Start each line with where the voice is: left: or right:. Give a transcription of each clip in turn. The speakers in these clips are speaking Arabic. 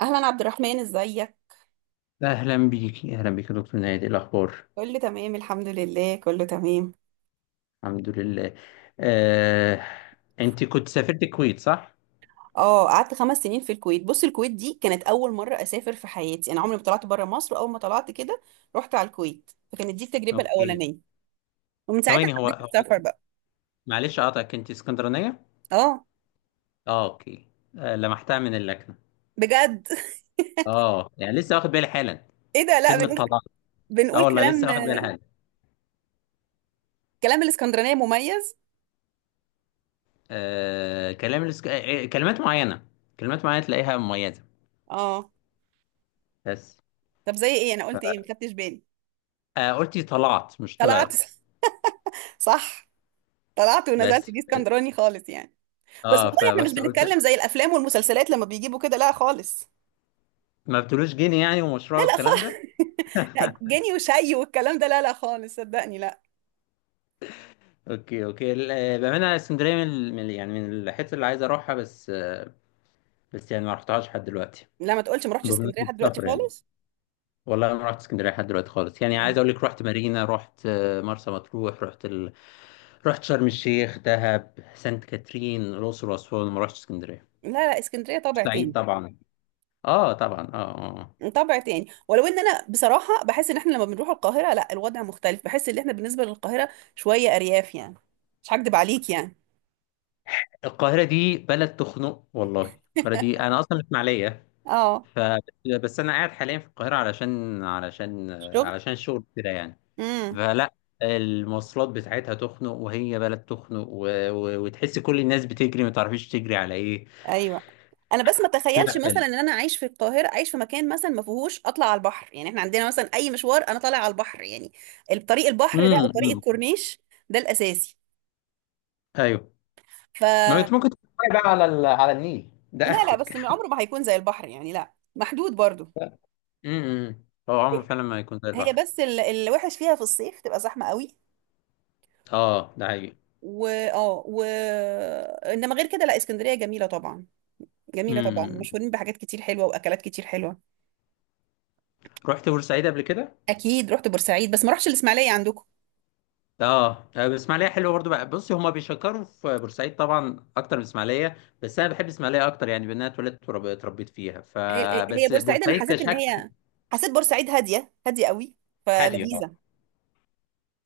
right: اهلا عبد الرحمن، ازيك؟
left: أهلا بيكي يا دكتور نهاد، إيه الأخبار؟
right: كله تمام، الحمد لله، كله تمام.
left: الحمد لله. آه، أنت كنت سافرت الكويت، صح؟
right: اه، قعدت 5 سنين في الكويت. بص، الكويت دي كانت اول مره اسافر في حياتي. انا عمري ما طلعت بره مصر. اول ما طلعت كده رحت على الكويت، فكانت دي التجربه
left: أوكي.
right: الاولانيه. ومن ساعتها
left: ثواني، هو
right: حبيت
left: هو
right: السفر بقى.
left: معلش أقطعك، أنت اسكندرانية؟
right: اه،
left: أه، أوكي. لمحتها من اللكنة.
right: بجد؟
left: أه، يعني لسه واخد بالي حالا.
right: ايه ده؟ لا،
left: كلمة
right: بنقول
left: طلاق. أه
right: بنقول
left: والله
right: كلام.
left: لسه واخد بالي حالا.
right: كلام الاسكندرانيه مميز.
left: آه، كلام الاسك... آه، آه، كلمات معينة. كلمات معينة تلاقيها مميزة.
right: اه.
left: بس.
right: طب، زي ايه؟ انا قلت ايه ما خدتش بالي.
left: آه، قلتي طلعت مش
right: طلعت.
left: طلعت.
right: صح. طلعت ونزلت،
left: بس
right: دي اسكندراني خالص يعني. بس
left: اه
right: والله احنا مش
left: فبس قلت.
right: بنتكلم زي الافلام والمسلسلات لما بيجيبوا كده، لا خالص.
left: ما بتقولوش جنيه يعني، ومشروع
right: لا لا
left: والكلام
right: خالص.
left: ده.
right: لا، جاني وشي والكلام ده، لا لا خالص، صدقني، لا.
left: اوكي اوكي، بامانه اسكندريه من يعني من الحته اللي عايز اروحها، بس. يعني ما رحتهاش لحد دلوقتي.
right: لا، ما تقولش ما رحتش اسكندريه
left: بمناسبه
right: لحد دلوقتي
left: السفر يعني،
right: خالص.
left: والله ما رحت اسكندريه لحد دلوقتي خالص. يعني
right: لا
left: عايز اقول لك، رحت مارينا، رحت مرسى مطروح، رحت رحت شرم الشيخ، دهب، سانت كاترين، الاقصر واسوان، ما رحتش اسكندريه.
right: لا، اسكندريه طابع
left: سعيد
right: تاني.
left: طبعا. اه طبعا، اه.
right: طابع تاني، ولو ان انا بصراحه بحس ان احنا لما بنروح القاهره، لا، الوضع مختلف. بحس ان احنا بالنسبه للقاهره شويه ارياف يعني. مش هكدب عليك يعني.
left: القاهره دي بلد تخنق والله. القاهره دي انا اصلا من اسماعيليه.
right: اه،
left: ف بس انا قاعد حاليا في القاهره علشان
right: الشغل.
left: علشان الشغل كده يعني.
right: امم.
left: فلا المواصلات بتاعتها تخنق، وهي بلد تخنق، وتحس كل الناس بتجري، ما تعرفيش تجري على ايه.
right: ايوه. انا بس ما اتخيلش
left: لا، حلو.
right: مثلا ان انا عايش في القاهره، عايش في مكان مثلا ما فيهوش اطلع على البحر. يعني احنا عندنا مثلا اي مشوار انا طالع على البحر يعني. الطريق البحر ده،
left: امم.
right: وطريق
left: أمم.
right: الكورنيش، ده الاساسي.
left: ايوه.
right: ف
left: ما انت ممكن تتفرج بقى على النيل، ده
right: لا لا،
left: اخرك.
right: بس عمره ما هيكون زي البحر يعني، لا محدود برضو.
left: امم. هو عمره فعلا ما يكون زي
right: هي
left: البحر.
right: بس الوحش فيها في الصيف تبقى زحمة قوي.
left: اه ده حقيقي.
right: و انما غير كده، لا، اسكندرية جميلة طبعا. جميلة
left: امم
right: طبعا،
left: امم.
right: مشهورين بحاجات كتير حلوة واكلات كتير حلوة.
left: رحت بورسعيد قبل كده؟
right: اكيد رحت بورسعيد، بس ما رحتش الاسماعيلية عندكم.
left: اه، الاسماعيليه حلوه برضو بقى، بصي، هما بيشكروا في بورسعيد طبعا اكتر من اسماعيليه. بس انا بحب اسماعيليه اكتر يعني، بان انا اتولدت وتربيت فيها،
right: هي هي
left: فبس
right: بورسعيد انا
left: بورسعيد
right: حسيت ان
left: كشكل
right: هي. حسيت بورسعيد هادية هادية قوي،
left: هاديه.
right: فلذيذة.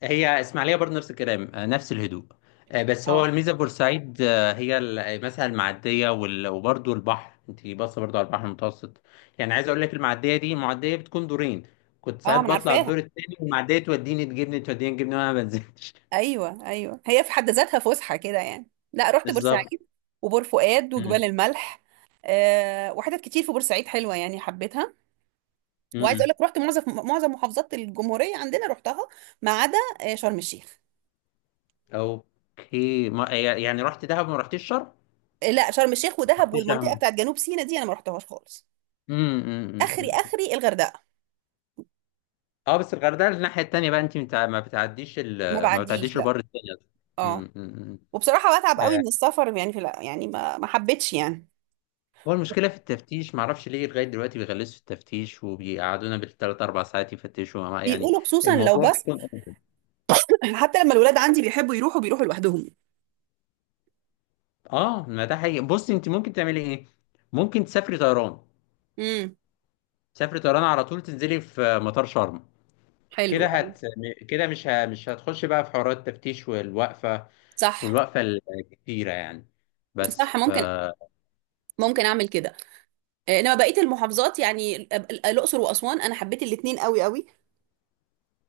left: هي اسماعيليه برضه نفس الكلام، نفس الهدوء. بس هو
right: اه
left: الميزه في بورسعيد، آه، هي ال- آه، مثلا المعديه وبرضه البحر، انت باصه برضه على البحر المتوسط. يعني عايز اقول لك، المعديه دي معديه بتكون دورين، كنت
right: اه، ما
left: ساعات
right: انا
left: بطلع الدور
right: عارفاها.
left: الثاني، والمعديه توديني تجيبني وانا ما بنزلش.
right: ايوه ايوه، هي في حد ذاتها فسحه كده يعني. لا، رحت
left: بالظبط.
right: بورسعيد وبور فؤاد وجبال
left: مم.
right: الملح. أه، وحتت كتير في بورسعيد حلوه يعني، حبيتها. وعايز اقول
left: مم.
right: لك رحت معظم محافظات الجمهوريه عندنا، رحتها ما عدا شرم الشيخ.
left: اوكي، ما يعني رحت دهب، ما رحتيش شرم؟
right: لا، شرم الشيخ
left: ما
right: ودهب
left: رحتيش دهب؟
right: والمنطقه
left: مم.
right: بتاعت جنوب سيناء دي انا ما رحتهاش خالص.
left: مم. مم.
right: اخري
left: مم.
right: اخري الغردقه.
left: اه، بس الغردقه الناحيه التانيه بقى، انت ما بتعديش
right: ما
left: ما
right: بعديش،
left: بتعديش
right: لا.
left: البر التاني أصلاً.
right: اه،
left: مم. مم. مم.
right: وبصراحه بتعب قوي
left: آه،
right: من السفر يعني. في لا يعني، ما حبيتش يعني.
left: هو المشكلة في التفتيش، معرفش ليه لغاية دلوقتي بيغلسوا في التفتيش وبيقعدونا بالتلات أربع ساعات يفتشوا يعني
right: بيقولوا خصوصا لو،
left: الموضوع
right: بس.
left: بيكون.
right: حتى لما الولاد عندي بيحبوا يروحوا، بيروحوا لوحدهم.
left: اه ما ده حقيقي. بص، انت ممكن تعملي ايه؟ ممكن تسافري طيران،
right: امم.
left: تسافري طيران على طول، تنزلي في مطار شرم،
right: حلو.
left: كده هت كده مش هتخش بقى في حوارات التفتيش، والوقفة،
right: صح
left: والوقفة الكتيرة يعني. بس
right: صح،
left: ف
right: ممكن. ممكن اعمل كده. آه، انما بقيه المحافظات، يعني الاقصر واسوان، انا حبيت الاتنين قوي قوي.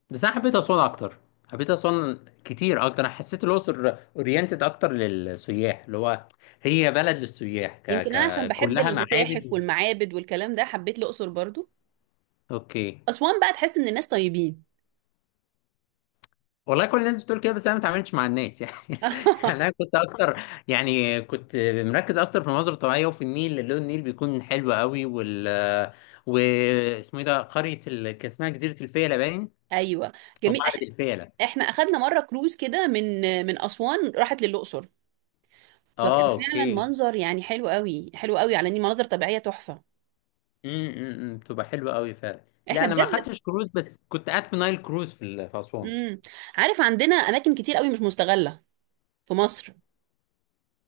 left: بس انا حبيت اسوان اكتر. حبيت اسوان كتير اكتر، انا حسيت الاقصر اورينتد اكتر للسياح، اللي هو هي بلد للسياح،
right: يمكن انا عشان بحب
left: كلها
right: المتاحف
left: معابد.
right: والمعابد والكلام ده حبيت الاقصر برضو.
left: اوكي.
right: اسوان بقى تحس ان الناس طيبين.
left: والله كل الناس بتقول كده، بس انا ما اتعاملتش مع الناس يعني. يعني انا كنت اكتر يعني كنت مركز اكتر في المناظر الطبيعيه وفي النيل، لون النيل بيكون حلو قوي. واسمه ايه ده، قريه كان اسمها جزيره الفيله باين،
right: ايوه،
left: او
right: جميل.
left: معبد الفيله.
right: احنا اخدنا مره كروز كده، من اسوان راحت للاقصر،
left: اه
right: فكان فعلا
left: اوكي.
right: منظر يعني حلو قوي، حلو قوي، على ان مناظر طبيعيه تحفه.
left: امم، بتبقى حلوه قوي فعلا. لا
right: احنا
left: انا ما
right: بجد.
left: خدتش كروز، بس كنت قاعد في نايل كروز في اسوان.
right: امم. عارف، عندنا اماكن كتير قوي مش مستغله في مصر.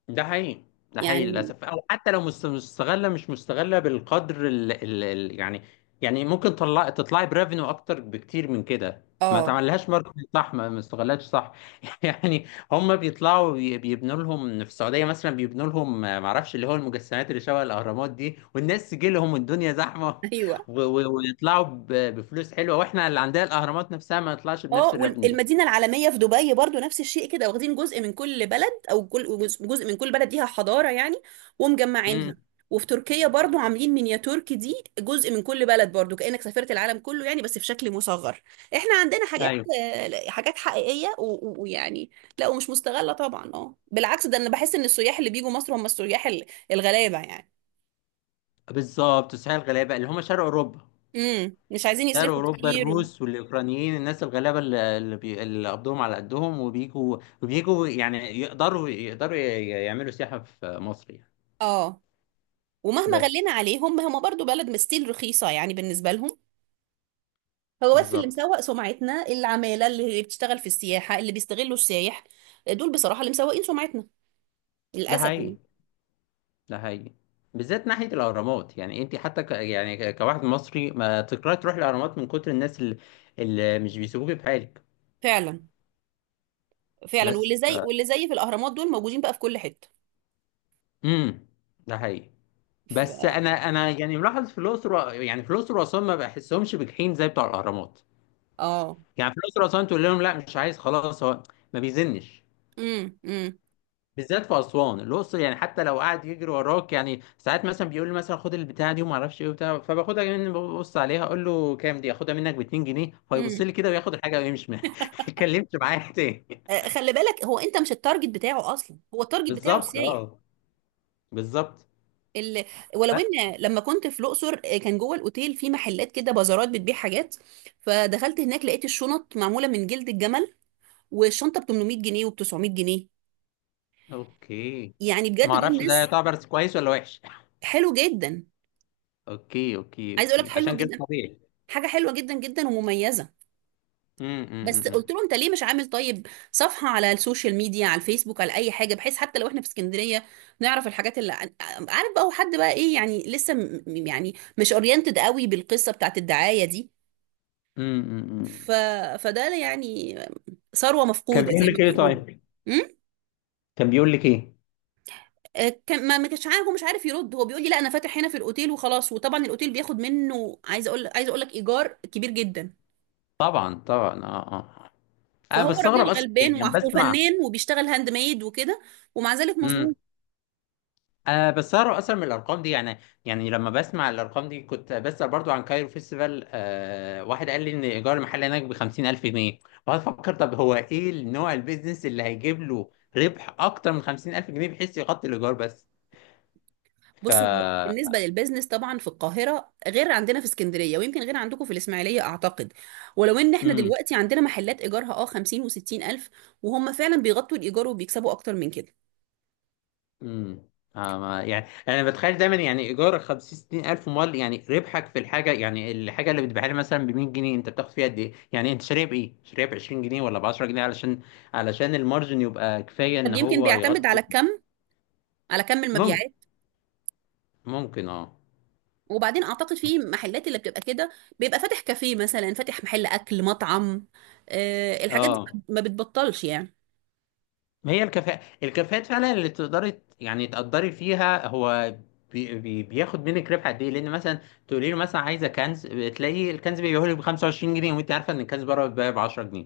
left: ده حقيقي. ده حقيقي
right: يعني
left: للاسف. او حتى لو مستغله مش مستغله بالقدر يعني، يعني ممكن تطلعي بريفينيو اكتر بكتير من كده. ما
right: اه.
left: تعملهاش ماركتنج صح، ما استغلتش صح، يعني. هم بيبنوا لهم في السعوديه مثلا، بيبنوا لهم ما اعرفش اللي هو المجسمات اللي شبه الاهرامات دي، والناس تجي لهم والدنيا زحمه،
right: ايوه.
left: ويطلعوا بفلوس حلوه، واحنا اللي عندنا الاهرامات نفسها ما نطلعش بنفس
right: اه،
left: الريفينيو ده.
right: والمدينه العالميه في دبي برضو نفس الشيء كده، واخدين جزء من كل بلد، او كل جزء، جزء من كل بلد ليها حضاره يعني،
left: امم.
right: ومجمعينها. وفي تركيا برضو عاملين مينياتور، دي جزء من كل بلد برضو، كانك سافرت العالم كله يعني، بس في شكل مصغر. احنا عندنا حاجات،
left: ايوه
right: آه، حاجات حقيقيه ويعني. لا، ومش مستغله طبعا. اه، بالعكس، ده انا بحس ان السياح اللي بيجوا مصر هم السياح الغلابه يعني.
left: بالظبط، السعوديه الغلابه اللي هم شرق اوروبا.
right: امم، مش عايزين
left: شرق
right: يصرفوا
left: اوروبا،
right: كتير. و...
left: الروس والاوكرانيين، الناس الغلابه اللي اللي بي- اللي قبضهم على قدهم، وبيجوا وبيجوا يعني، يعملوا سياحه في مصر يعني.
right: اه، ومهما غلينا
left: بس.
right: عليهم هم برضو بلد مستيل رخيصه يعني بالنسبه لهم. هو بس اللي
left: بالظبط.
right: مسوق سمعتنا، العمالة اللي بتشتغل في السياحة اللي بيستغلوا السايح، دول بصراحة اللي مسوقين سمعتنا،
left: ده
right: للأسف
left: حقيقي.
right: يعني.
left: ده حقيقي. بالذات ناحيه الاهرامات، يعني انت حتى كواحد مصري ما تكرهي تروح الاهرامات من كتر الناس اللي، اللي مش بيسيبوك بحالك.
right: فعلا فعلا.
left: بس
right: واللي
left: ف
right: زي واللي زي في الأهرامات دول موجودين بقى في كل حتة.
left: امم. ده حقيقي.
right: ف...
left: بس انا انا يعني ملاحظ في الاقصر يعني في الاقصر واسوان ما بحسهمش بجحيم زي بتوع الاهرامات.
right: اه.
left: يعني في الاقصر واسوان تقول لهم لا مش عايز خلاص، هو ما بيزنش.
right: امم امم
left: بالذات في اسوان الاقصر، يعني حتى لو قاعد يجري وراك، يعني ساعات مثلا بيقول لي مثلا خد البتاعه دي وما اعرفش ايه وبتاع، فباخدها مني ببص عليها، اقول له كام دي؟ اخدها منك ب 2 جنيه، فيبص
right: امم
left: لي كده وياخد الحاجه ويمشي ما اتكلمش معايا تاني.
right: خلي بالك، هو انت مش التارجت بتاعه اصلا، هو التارجت بتاعه
left: بالظبط
right: السايح
left: اه. بالظبط.
right: اللي. ولو
left: أ-
right: ان لما كنت في الاقصر، كان جوه الاوتيل في محلات كده، بازارات بتبيع حاجات. فدخلت هناك، لقيت الشنط معموله من جلد الجمل، والشنطه ب 800 جنيه وب 900 جنيه.
left: اوكي،
right: يعني
left: ما
right: بجد دول
left: اعرفش ده
right: ناس،
left: يعتبر كويس ولا وحش.
right: حلو جدا.
left: اوكي اوكي
right: عايز اقول لك،
left: اوكي،
right: حلوه
left: عشان كده
right: جدا،
left: طبيعي.
right: حاجه حلوه جدا جدا ومميزه. بس
left: امم.
right: قلت له، انت ليه مش عامل طيب صفحه على السوشيال ميديا، على الفيسبوك، على اي حاجه، بحيث حتى لو احنا في اسكندريه نعرف الحاجات اللي. عارف بقى، هو حد بقى ايه يعني، لسه يعني مش اورينتد قوي بالقصه بتاعت الدعايه دي.
left: امم. أمم.
right: ف... فده يعني ثروه
left: كان
right: مفقوده
left: بيقول
right: زي ما
left: لك ايه
right: بيقولوا.
left: طيب؟
right: امم.
left: كان بيقول لك ايه؟
right: كان، ما كانش عارف، هو مش عارف يرد. هو بيقول لي، لا، انا فاتح هنا في الاوتيل وخلاص، وطبعا الاوتيل بياخد منه، عايز اقول لك، ايجار كبير جدا.
left: طبعا طبعا اه اه. انا
right: فهو
left: بستغرب
right: راجل
left: اصلا يعني
right: غلبان،
left: لما بسمع.
right: وفنان، وبيشتغل هاند ميد وكده، ومع ذلك مظلوم.
left: امم. انا بستغرب اصلا من الارقام دي يعني. يعني لما بسمع الارقام دي، كنت بسأل برضو عن كايرو فيستيفال، آه واحد قال لي ان ايجار المحل هناك ب 50,000 جنيه. فافكر، طب هو ايه النوع البيزنس اللي هيجيب له ربح اكتر من 50,000 جنيه بحيث يغطي الايجار. بس ف
right: بص، هو بالنسبه للبيزنس طبعا في القاهره غير عندنا في اسكندريه، ويمكن غير عندكم في الاسماعيليه اعتقد. ولو ان احنا دلوقتي عندنا محلات ايجارها 50 و60 الف، وهم فعلا بيغطوا الايجار وبيكسبوا اكتر من كده.
left: امم. يعني انا بتخيل دايما يعني ايجار 50 60 الف مال، يعني ربحك في الحاجه، يعني الحاجه اللي بتبيعها لي مثلا ب 100 جنيه، انت بتاخد فيها قد ايه يعني؟ انت شاريها بايه، شاريها ب 20 جنيه ولا ب 10 جنيه، علشان علشان المارجن يبقى كفايه ان
right: طب يمكن
left: هو
right: بيعتمد على
left: يغطي.
right: الكم، على كم
left: ممكن.
right: المبيعات.
left: ممكن اه.
right: وبعدين اعتقد في محلات اللي بتبقى كده بيبقى فاتح كافيه مثلا، فاتح محل اكل، مطعم. أه، الحاجات دي
left: اه.
right: ما بتبطلش يعني.
left: ما هي الكفاءه، الكفاءات فعلا اللي يعني تقدري فيها، هو بي بي بياخد منك ربح قد ايه، لان مثلا تقولي له مثلا عايزه كنز، تلاقي الكنز بيبيعه لك ب 25 جنيه، وانت عارفه ان الكنز بره بيتباع ب 10 جنيه،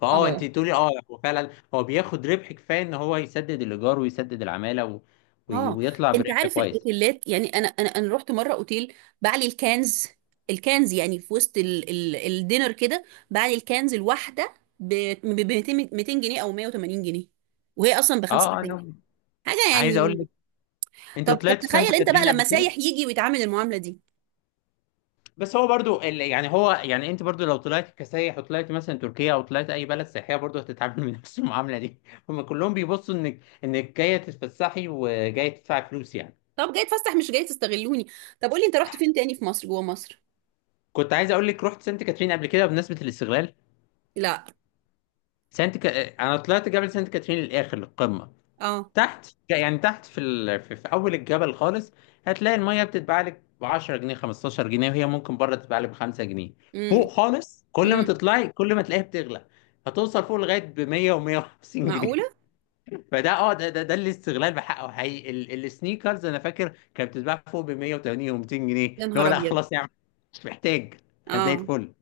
left: فاه انت
right: اه
left: تقولي اه، هو فعلا هو بياخد ربح كفايه ان هو يسدد الايجار ويسدد العماله
right: اه.
left: ويطلع
right: انت
left: بربح
right: عارف
left: كويس.
right: الاوتيلات؟ يعني انا رحت مره اوتيل بعلي الكنز. الكنز يعني في وسط ال ال الدينر كده، بعلي الكنز الواحده ب 200 جنيه او 180 جنيه، وهي اصلا ب 5
left: اه.
right: جنيه
left: انا
right: حاجه
left: عايز اقول
right: يعني.
left: لك، انت
right: طب
left: طلعت سانت
right: تخيل انت بقى
left: كاترين قبل
right: لما
left: كده؟
right: سايح يجي ويتعامل المعامله دي!
left: بس هو برضو ال... يعني هو يعني انت برضو لو طلعت كسايح وطلعت مثلا تركيا او طلعت اي بلد سياحيه، برضو هتتعامل من نفس المعامله دي. هما كلهم بيبصوا انك انك جايه تتفسحي وجايه تدفعي فلوس يعني.
right: طب، جاي تفسح مش جاي تستغلوني! طب قولي، انت رحت فين تاني في مصر، جوه مصر؟
left: كنت عايز اقول لك رحت سانت كاترين قبل كده بمناسبه الاستغلال.
right: لا.
left: انا طلعت جبل سانت كاترين للاخر، للقمه.
right: اه.
left: تحت يعني، تحت في ال... في في اول الجبل خالص، هتلاقي الميه بتتباع لك ب 10 جنيه، 15 جنيه، وهي ممكن بره تتباع لك ب 5 جنيه. فوق
right: امم
left: خالص، كل ما
right: امم
left: تطلعي كل ما تلاقيها بتغلى، هتوصل فوق لغايه ب 100 و150 جنيه.
right: معقوله؟
left: فده اه ده ده, ده الاستغلال بحقه حقيقي. السنيكرز انا فاكر كانت بتتباع فوق ب 180 و200 جنيه،
right: يا
left: اللي
right: نهار
left: هو لا
right: ابيض!
left: خلاص يا عم مش محتاج، أنا زي
right: اه.
left: الفل.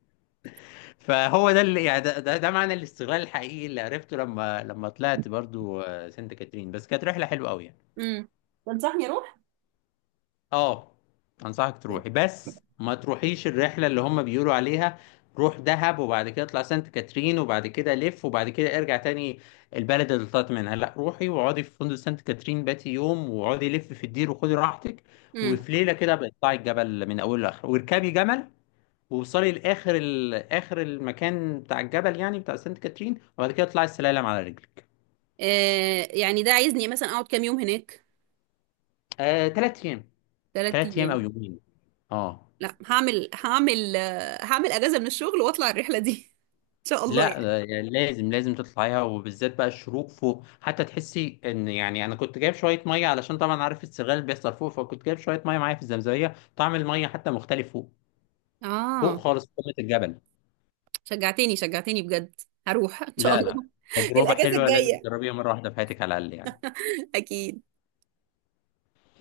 left: فهو ده اللي يعني، ده معنى الاستغلال الحقيقي اللي عرفته لما لما طلعت برضو سانت كاترين. بس كانت رحله حلوه قوي يعني.
right: امم. تنصحني اروح؟
left: اه. انصحك تروحي، بس ما تروحيش الرحله اللي هم بيقولوا عليها، روح دهب وبعد كده اطلع سانت كاترين وبعد كده لف وبعد كده ارجع تاني البلد اللي طلعت منها. لا، روحي واقعدي في فندق سانت كاترين باتي يوم، واقعدي لف في الدير وخدي راحتك،
right: امم.
left: وفي ليله كده بتطلعي الجبل من اوله لاخره، واركبي جمل، ووصلي لاخر اخر المكان بتاع الجبل يعني بتاع سانت كاترين، وبعد كده اطلعي السلالم على رجلك.
right: يعني ده عايزني مثلا اقعد كام يوم هناك؟
left: تلات ايام.
right: ثلاث
left: تلات ايام او
right: ايام
left: يومين. اه.
right: لا، هعمل اجازه من الشغل واطلع الرحله دي. ان شاء الله
left: لا
right: يعني.
left: يعني لازم لازم تطلعيها، وبالذات بقى الشروق فوق، حتى تحسي ان يعني، انا كنت جايب شويه ميه، علشان طبعا عارف السرغال اللي بيحصل فوق، فكنت جايب شويه ميه معايا في الزمزميه، طعم الميه حتى مختلف فوق،
right: اه،
left: فوق خالص في قمه الجبل.
right: شجعتني شجعتني بجد. هروح ان شاء
left: لا.
right: الله.
left: تجربه
right: الاجازه
left: حلوه، لازم
right: الجايه.
left: تجربيها مره واحده في حياتك على الاقل يعني.
right: اكيد.